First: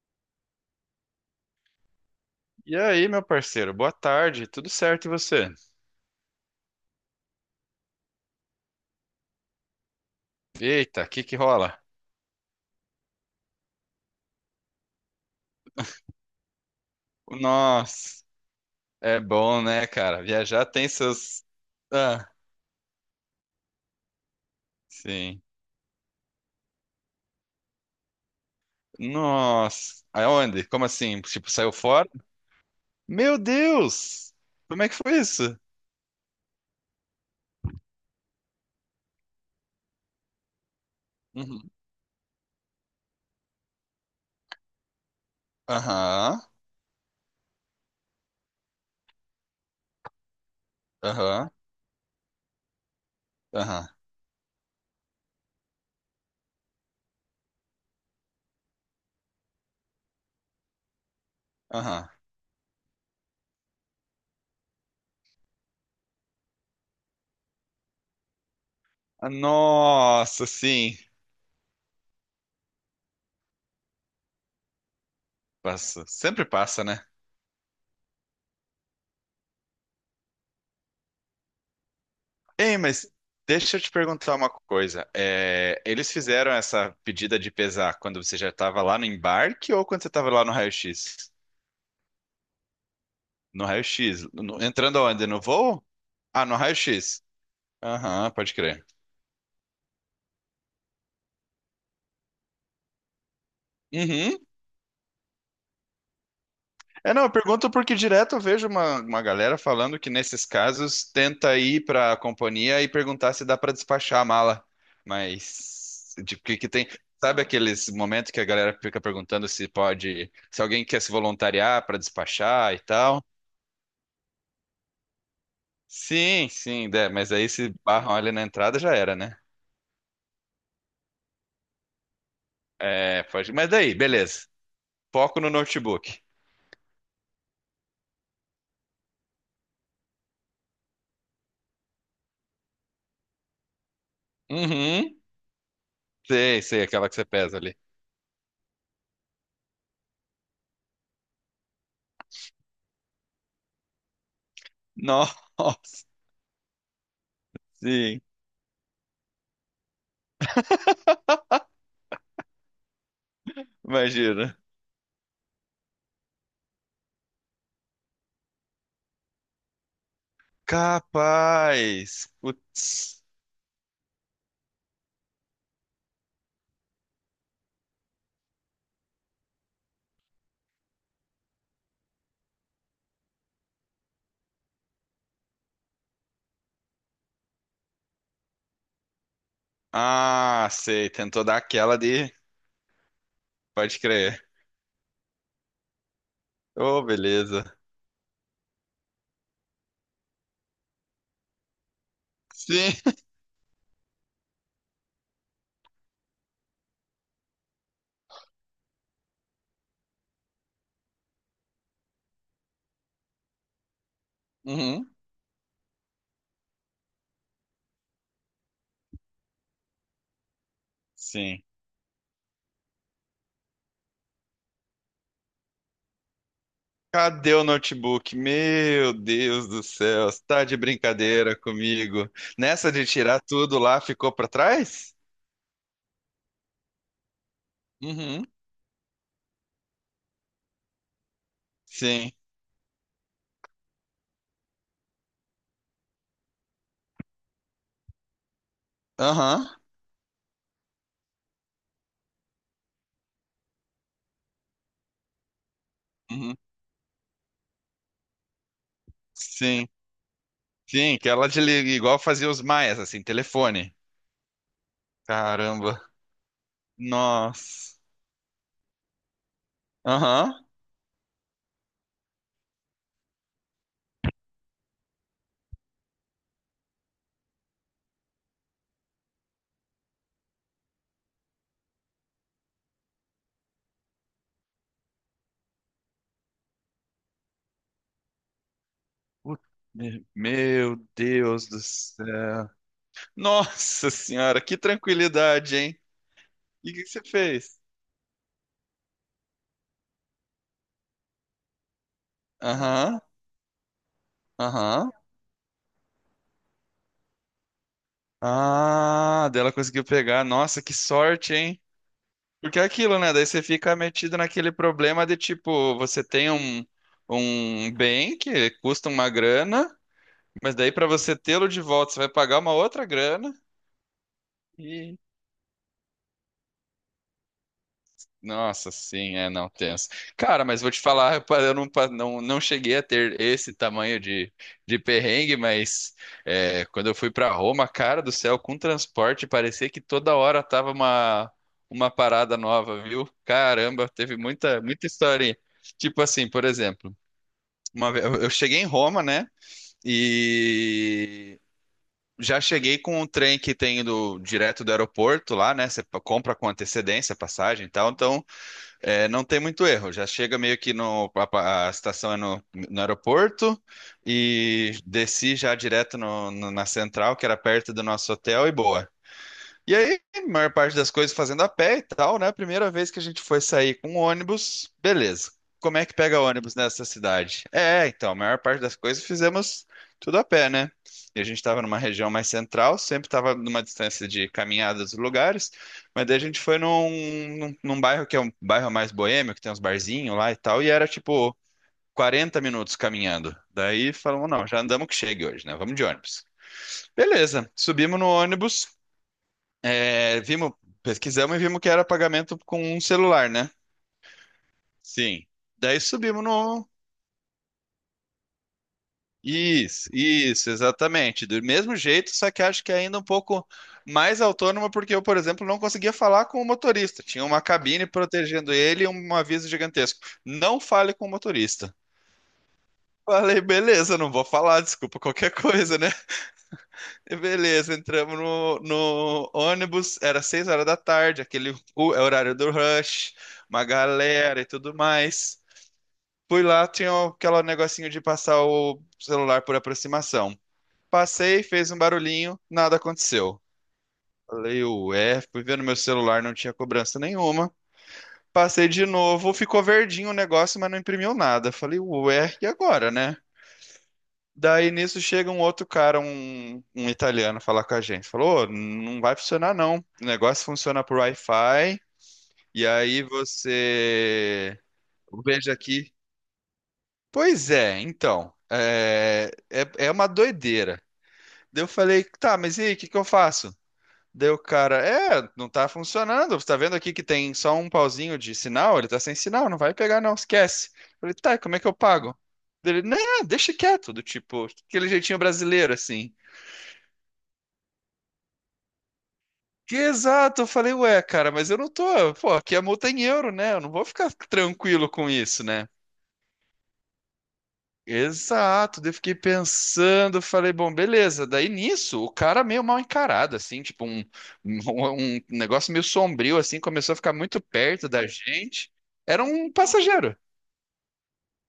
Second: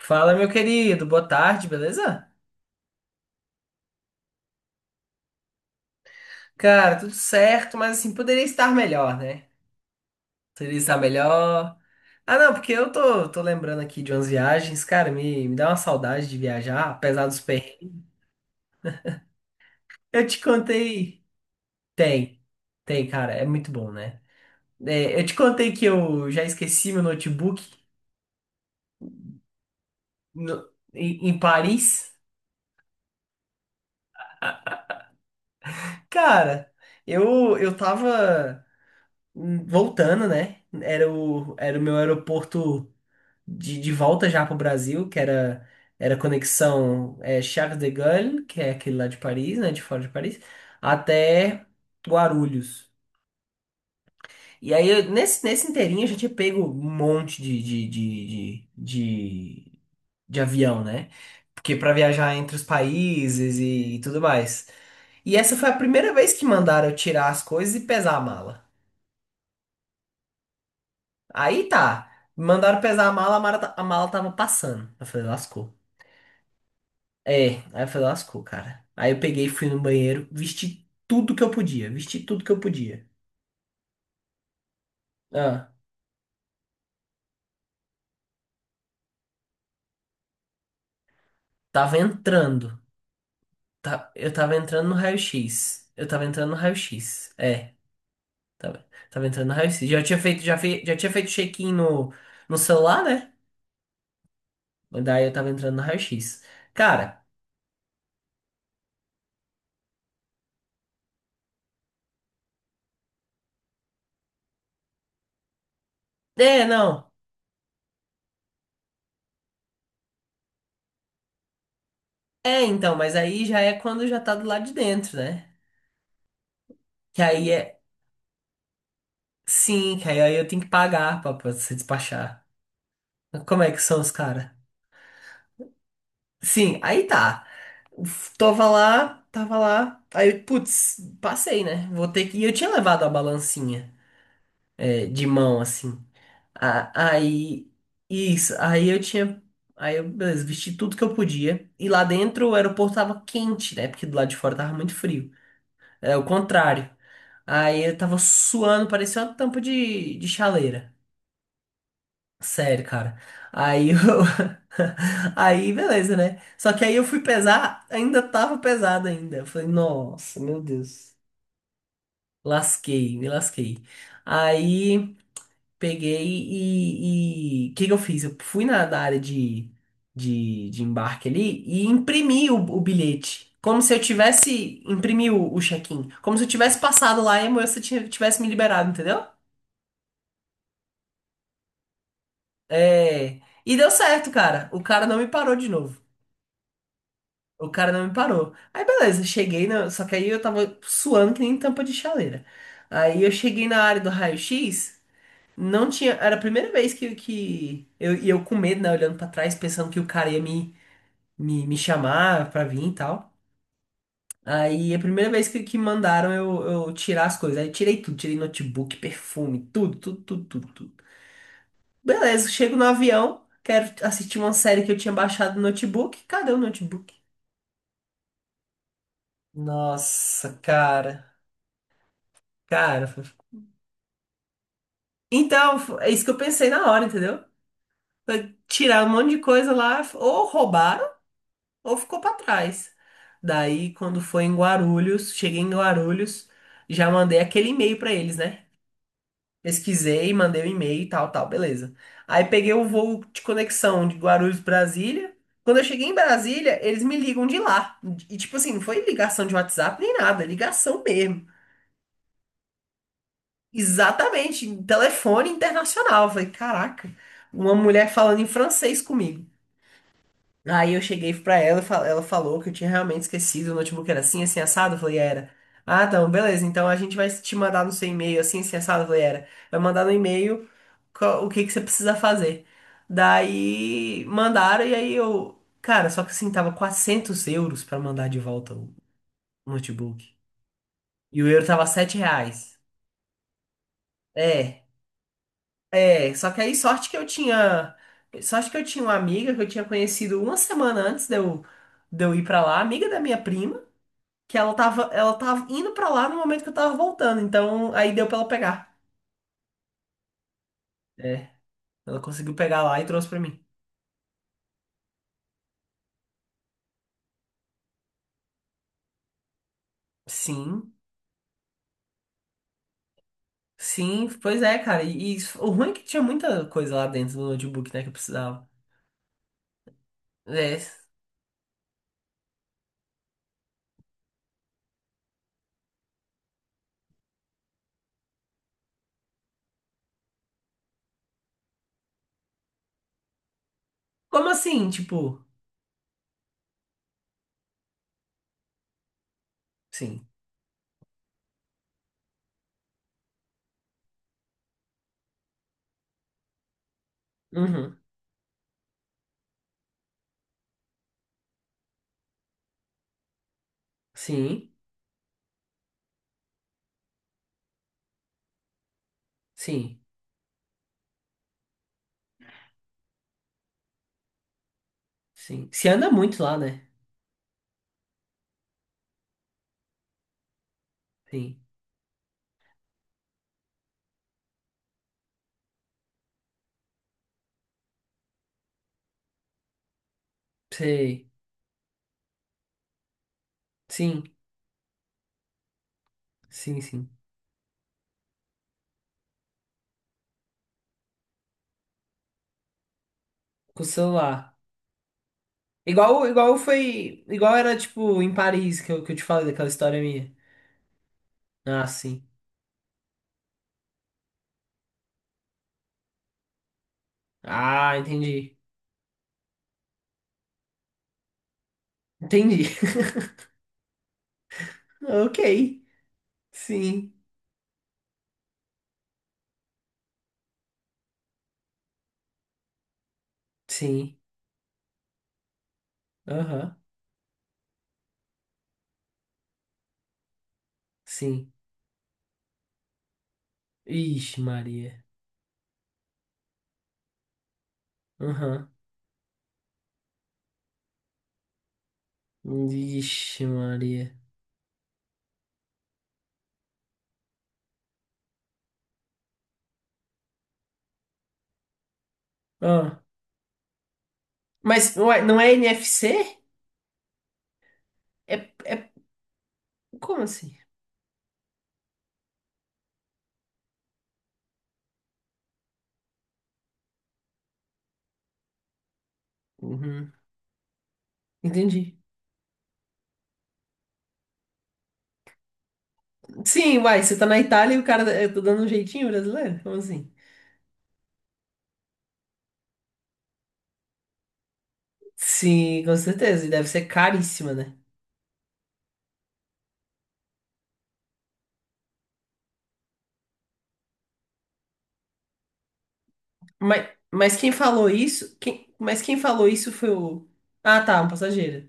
Fala, meu querido, boa tarde, beleza? E aí, meu parceiro, boa tarde, tudo certo e você? Cara, tudo certo, mas assim, poderia estar melhor, né? Poderia estar Eita, o que que melhor. rola? Ah, não, porque eu tô lembrando aqui de umas viagens, cara, me dá uma saudade de viajar, apesar dos perrengues. Nossa, é bom, né, cara? Eu te Viajar tem contei. seus. Ah, Tem, tem, cara, é muito bom, né? É, eu te sim. contei que eu já esqueci meu notebook Nossa, aonde? Como assim? em Tipo, saiu fora? Paris. Meu Deus! Como é que foi isso? Cara, eu tava voltando, né? Era o, Uhum. era o meu aeroporto de volta já pro Brasil, que era Aham, conexão Charles de Gaulle, que é aquele lá de Paris, né, de fora de Paris, aham, até Guarulhos. aham, E aí, nesse inteirinho, a gente tinha pego um monte de, de avião, né? Porque para aham. viajar entre os países e tudo mais. E essa foi a primeira vez que mandaram eu tirar as coisas e pesar a mala. Ah, nossa, sim. Aí tá, mandaram pesar a mala tava passando. Eu falei, lascou. Passa. Sempre passa, né? É, aí eu falei, lascou, cara. Aí eu peguei, fui no banheiro, vesti tudo que eu podia, vesti tudo que eu Ei, podia. mas deixa eu te perguntar uma coisa. Ah, É, eles fizeram essa pedida de pesar quando você já estava lá no embarque ou quando você estava lá no raio-x? tava entrando, No tá, raio-x. No- Entrando aonde? No voo? Eu tava Ah, entrando no no raio-x. raio-x, Aham, pode tava, crer. tava entrando no raio-x. Já tinha feito check-in no celular, né? Uhum. Mas daí eu tava entrando no raio-x. É, Cara, não, eu pergunto porque direto eu vejo uma galera falando que nesses casos tenta ir para a companhia e perguntar se dá para despachar a mala. Mas de é, que tem, não, sabe aqueles momentos que a galera fica perguntando se pode, se alguém quer se voluntariar para é despachar e então, mas tal? aí já é quando já tá do lado de dentro, né? Sim, sim, é, Que mas aí aí se é, barram ali na entrada já era, né? sim, que aí eu tenho que pagar pra se despachar. É, pode, Como mas é que daí, são os beleza. caras? Foco no notebook. Sim, aí tá. Uf, tava lá, tava lá. Aí, putz, passei, né? Vou ter que. E eu tinha levado a balancinha Uhum. de mão, assim. Sei, sei, aquela que você pesa Aí, ali. isso. Aí eu tinha. Aí eu, beleza, vesti tudo que eu podia. E lá dentro o aeroporto tava quente, né? Porque do lado de fora tava muito frio. Nossa, É o contrário. Aí eu tava sim, suando, parecia uma tampa de chaleira. Sério, cara. Aí eu. imagina. Aí, beleza, né? Só que aí eu fui pesar, ainda tava pesado ainda. Eu falei, nossa, meu Deus. Capaz. Lasquei, Putz. me lasquei. Aí peguei e. O que que eu fiz? Eu fui na área de embarque ali e imprimi o bilhete. Como se eu tivesse. Imprimi o check-in. Como se eu tivesse passado lá e a moça tivesse me liberado, entendeu? Ah, sei. Tentou dar aquela de. É. E deu Pode certo, crer. cara. O cara não me parou de novo. Oh, O beleza. cara não me parou. Aí beleza, cheguei na. Só que aí eu tava suando que nem tampa de chaleira. Sim. Aí eu cheguei na área do raio-x, não tinha. Era a primeira vez que e eu com medo, né? Olhando pra trás, pensando que o cara ia me chamar pra vir e tal. Aí a Uhum. primeira vez que mandaram eu tirar as coisas. Aí eu tirei tudo, tirei notebook, perfume, tudo, tudo, tudo, tudo, tudo. Sim. Beleza, chego no avião, quero assistir uma série que eu tinha baixado no notebook. Cadê o notebook? Cadê o notebook? Meu Deus do céu. Você Nossa, tá de cara. brincadeira comigo. Nessa Cara, de tirar tudo lá, ficou pra trás? então, é isso que eu pensei na hora, entendeu? Uhum. Foi tirar um monte de coisa lá, ou roubaram, ou ficou Sim. pra trás. Daí, quando foi em Guarulhos, cheguei em Guarulhos, já mandei aquele e-mail pra eles, né? Aham. Pesquisei, mandei o e-mail e tal, tal, beleza. Aí peguei o voo de conexão de Guarulhos, Brasília. Quando eu cheguei em Uhum. Brasília, eles me ligam de lá. E, tipo assim, não foi ligação de Sim. WhatsApp nem nada, é ligação Sim, que mesmo. ela desliga, igual fazia os maias, assim, telefone. Exatamente, em telefone Caramba. internacional. Eu falei, caraca, uma Nossa. mulher falando em francês comigo. Aham. Aí eu cheguei pra ela, e ela falou que eu tinha realmente esquecido, o notebook era assim, assim, assado. Eu falei, era. Ah, então, beleza, então a gente vai te mandar no seu e-mail assim, assim, assado. Eu falei, era. Vai mandar no e-mail o que que você precisa fazer. Daí mandaram, e aí eu. Cara, só que assim, tava € 400 pra mandar de volta o Putz, me- notebook. Meu E o euro Deus do tava 7 céu. reais. Nossa senhora, que É. tranquilidade, hein? É, só que aí E o que sorte que que você eu fez? tinha. Sorte que eu tinha uma amiga que eu tinha conhecido uma semana antes de eu, ir pra lá, amiga da Aham, minha prima, que ela tava, aham. ela tava indo pra lá no momento que eu tava voltando. Então aí deu pra ela pegar. Ah, dela conseguiu pegar. Nossa, que É, sorte, hein? ela conseguiu Porque pegar é lá e aquilo, trouxe né? pra Daí você mim. fica metido naquele problema de tipo, você tem um, um bem que custa uma grana, mas daí Sim, pra você tê-lo de volta, você vai pagar uma outra grana. sim, pois é, cara. E o ruim é que tinha muita coisa lá dentro do notebook, né, que eu precisava. Nossa, sim, é não tenso. Cara, É. mas vou te falar, eu não cheguei a ter esse tamanho de perrengue, mas é, quando eu fui para Roma, cara do céu, com transporte, parecia que toda hora tava uma parada nova, viu? Caramba, teve Como muita, assim? muita Tipo, historinha. Tipo assim, por exemplo, uma vez, eu cheguei em Roma, né? sim. E já cheguei com um trem que tem do direto do aeroporto lá, né? Você compra com antecedência a passagem e Uhum. tal, então. É, não tem muito erro. Já chega meio que no. A estação é no aeroporto Sim, e desci já direto na central, que era perto do nosso hotel, e boa. E sim, aí, a maior parte das coisas fazendo a pé e tal, né? Primeira vez que a gente foi sair com um ônibus, beleza. sim. Se Como é anda que pega muito lá, ônibus né? nessa cidade? É, então, a maior parte das coisas fizemos tudo a pé, né? E a gente Sim. estava numa região mais central, sempre estava numa distância de caminhada dos lugares, mas daí a gente foi num bairro que é um bairro mais boêmio, que tem uns barzinhos lá e tal, e era Sei. tipo 40 minutos caminhando. Daí Sim. falamos, não, já andamos que chegue hoje, né? Vamos de ônibus. Sim, sim. Beleza, subimos no ônibus. É, vimos, pesquisamos e vimos que era pagamento com um celular, né? Com o celular. Sim. Daí Igual, subimos igual no. foi. Igual era, tipo, em Paris que eu te falei daquela história Isso, minha. isso, exatamente. Do Ah, mesmo sim. jeito, só que acho que ainda um pouco mais autônoma, porque eu, por exemplo, não conseguia falar com o motorista. Tinha uma Ah, cabine entendi. protegendo ele e um aviso gigantesco. Não fale com o motorista. Entendi. Falei, beleza, não vou falar, desculpa Ok. qualquer coisa, né? Sim. Beleza, entramos no ônibus, era 6 horas da tarde, aquele o- é o horário do rush, uma Sim. galera e tudo mais. Fui Aham. lá, tinha aquele negocinho de passar o celular por aproximação. Sim. Passei, fez um barulhinho, nada aconteceu. Ixi, Falei, Maria. ué, fui ver no meu celular, não tinha cobrança nenhuma. Aham. Passei de novo, ficou verdinho o negócio, mas não imprimiu nada. Falei, ué, e agora, né? Ixi, Maria. Daí nisso chega um outro cara, um italiano, falar com a gente. Falou: "Ô, não vai funcionar não. O negócio funciona por Wi-Fi. E Ah. aí você. Mas ué, não é Veja aqui. NFC? Pois é, É, então. é... É Como uma assim? doideira. Daí eu falei: tá, mas e aí, o que que eu faço? Daí o cara: é, não tá funcionando. Você tá vendo aqui que tem só um pauzinho de sinal? Ele tá sem sinal, não vai Uhum. pegar não, esquece. Eu falei: tá, e como é que eu Entendi. pago? Daí ele: não, deixa quieto, do tipo, aquele jeitinho brasileiro assim. Sim, uai, você tá na Itália e o cara. Eu tô dando um jeitinho brasileiro? Como Que assim? exato, eu falei, ué, cara, mas eu não tô, pô, aqui a multa é em euro, né? Eu não vou ficar tranquilo com isso, Sim, né? com certeza. E deve ser caríssima, né? Exato, daí eu fiquei pensando, falei, bom, beleza. Daí nisso, o cara meio mal encarado, assim, tipo um, um, um negócio meio sombrio, assim, Mas, começou a ficar mas quem muito falou perto da isso? Gente. Mas quem Era falou um isso foi o. passageiro, Ah, tá, um passageiro.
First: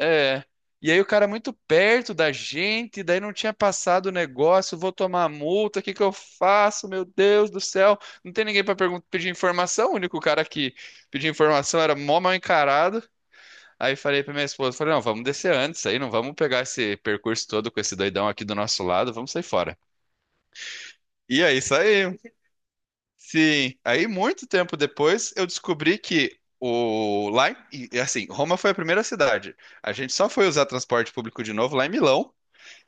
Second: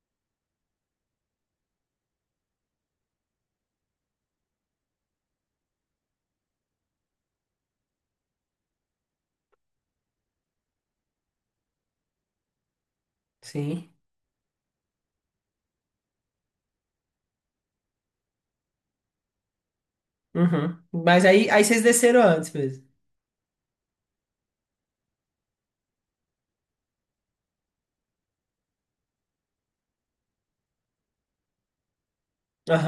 é. E aí o cara é muito perto da gente, daí não tinha passado o negócio, vou tomar multa, o que que eu faço? Meu Deus do céu. Não tem ninguém para pedir informação, o único cara que pedia informação era mó mal encarado. Sim. Aí falei pra minha esposa, falei, não, vamos descer antes aí, não vamos pegar esse percurso todo com esse doidão aqui do nosso lado, vamos sair fora. Uhum. Mas E aí, aí aí vocês saí. desceram antes mesmo. Sim. Aí muito tempo depois eu descobri que o lá, em- e assim, Roma foi a primeira cidade. A gente só foi usar transporte público de novo lá em Milão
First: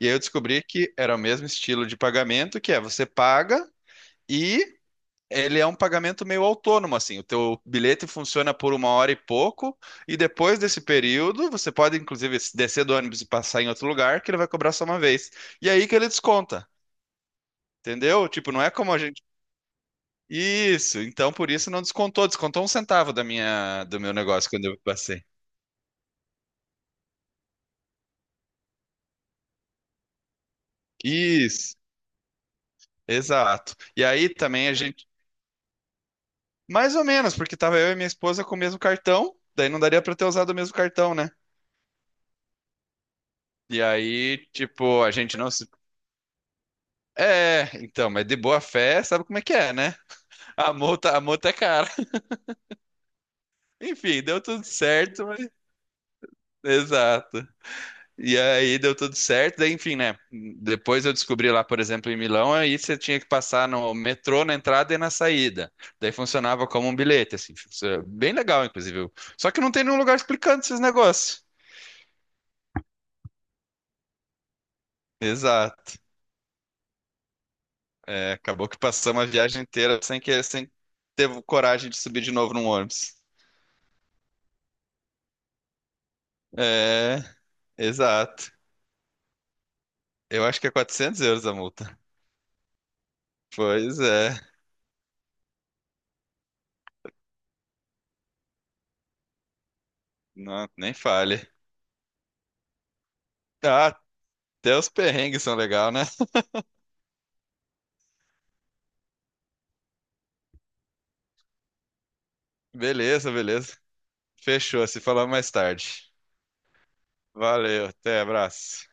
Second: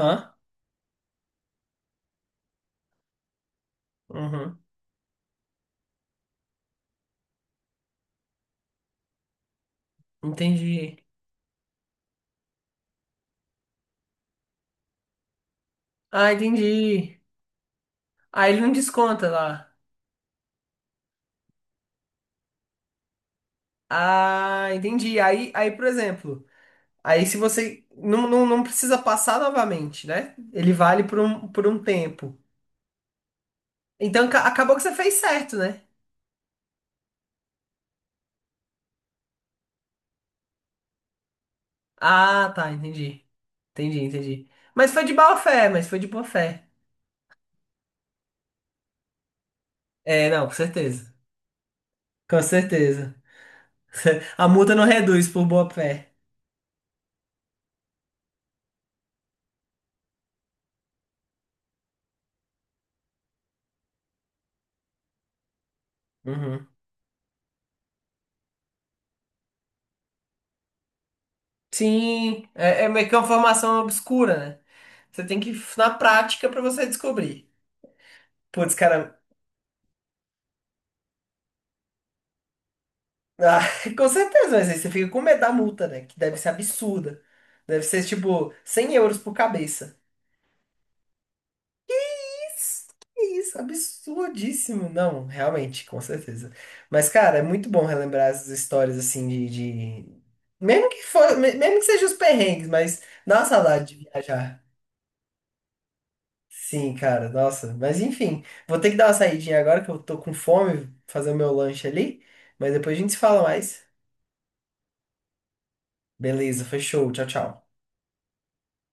e aí eu descobri que era o mesmo estilo de pagamento, que é você paga Uhum. e ele é um pagamento meio autônomo, assim. O teu bilhete funciona por uma hora e pouco, e depois desse Entendi. período, você pode, inclusive, descer do ônibus e passar em outro lugar, que ele vai cobrar só uma vez. E aí que ele Ah, desconta, entendi. entendeu? Aí Tipo, ele não não é como a gente. desconta lá. Isso, então por isso não descontou, descontou um centavo da minha, do meu negócio quando Ah, eu entendi. passei. Aí, por exemplo, aí se você não precisa passar novamente, né? Ele vale por um, por Isso, um tempo. exato. E Então aí também a acabou que você gente fez certo, né? mais ou menos, porque tava eu e minha esposa com o mesmo cartão, daí não daria pra ter usado o mesmo cartão, né? Ah, tá, entendi. E Entendi, aí, entendi. Mas foi tipo, a de boa gente não se. fé, mas foi de boa fé. É, então, mas de boa fé, sabe como é que é, né? É, não, com certeza. A multa é cara. Com certeza. Enfim, deu A tudo multa não certo, reduz por mas... boa fé. Exato. E aí deu tudo certo, daí, enfim, né? Depois eu descobri lá, por exemplo, em Milão, aí você tinha que passar no metrô na entrada e na saída. Daí Uhum. funcionava como um bilhete, assim, bem legal, inclusive. Só que não tem nenhum lugar explicando esses negócios. Sim, é meio que uma formação obscura, né? Você tem que ir na Exato. prática pra você descobrir. É, acabou Putz, que cara, passamos a viagem inteira sem ter coragem de subir de novo num ônibus. ah, com certeza, mas aí você fica com medo da multa, né? Que deve ser absurda. É, Deve ser exato. tipo € 100 por cabeça. Eu acho que é 400 euros a multa. Que isso, Pois é, absurdíssimo. Não, realmente, com certeza. Mas, cara, é muito bom relembrar essas histórias assim de- não, mesmo nem que for, fale. Mesmo que sejam os perrengues, mas dá uma saudade Ah, de viajar. até os perrengues são legal, né? Sim, cara, nossa. Mas enfim, vou ter que dar uma saidinha agora que eu tô com fome, fazer o meu lanche ali. Mas depois a gente se Beleza, fala beleza. mais. Fechou, se falamos mais tarde. Beleza, fechou. Tchau, tchau. Valeu, até, abraço.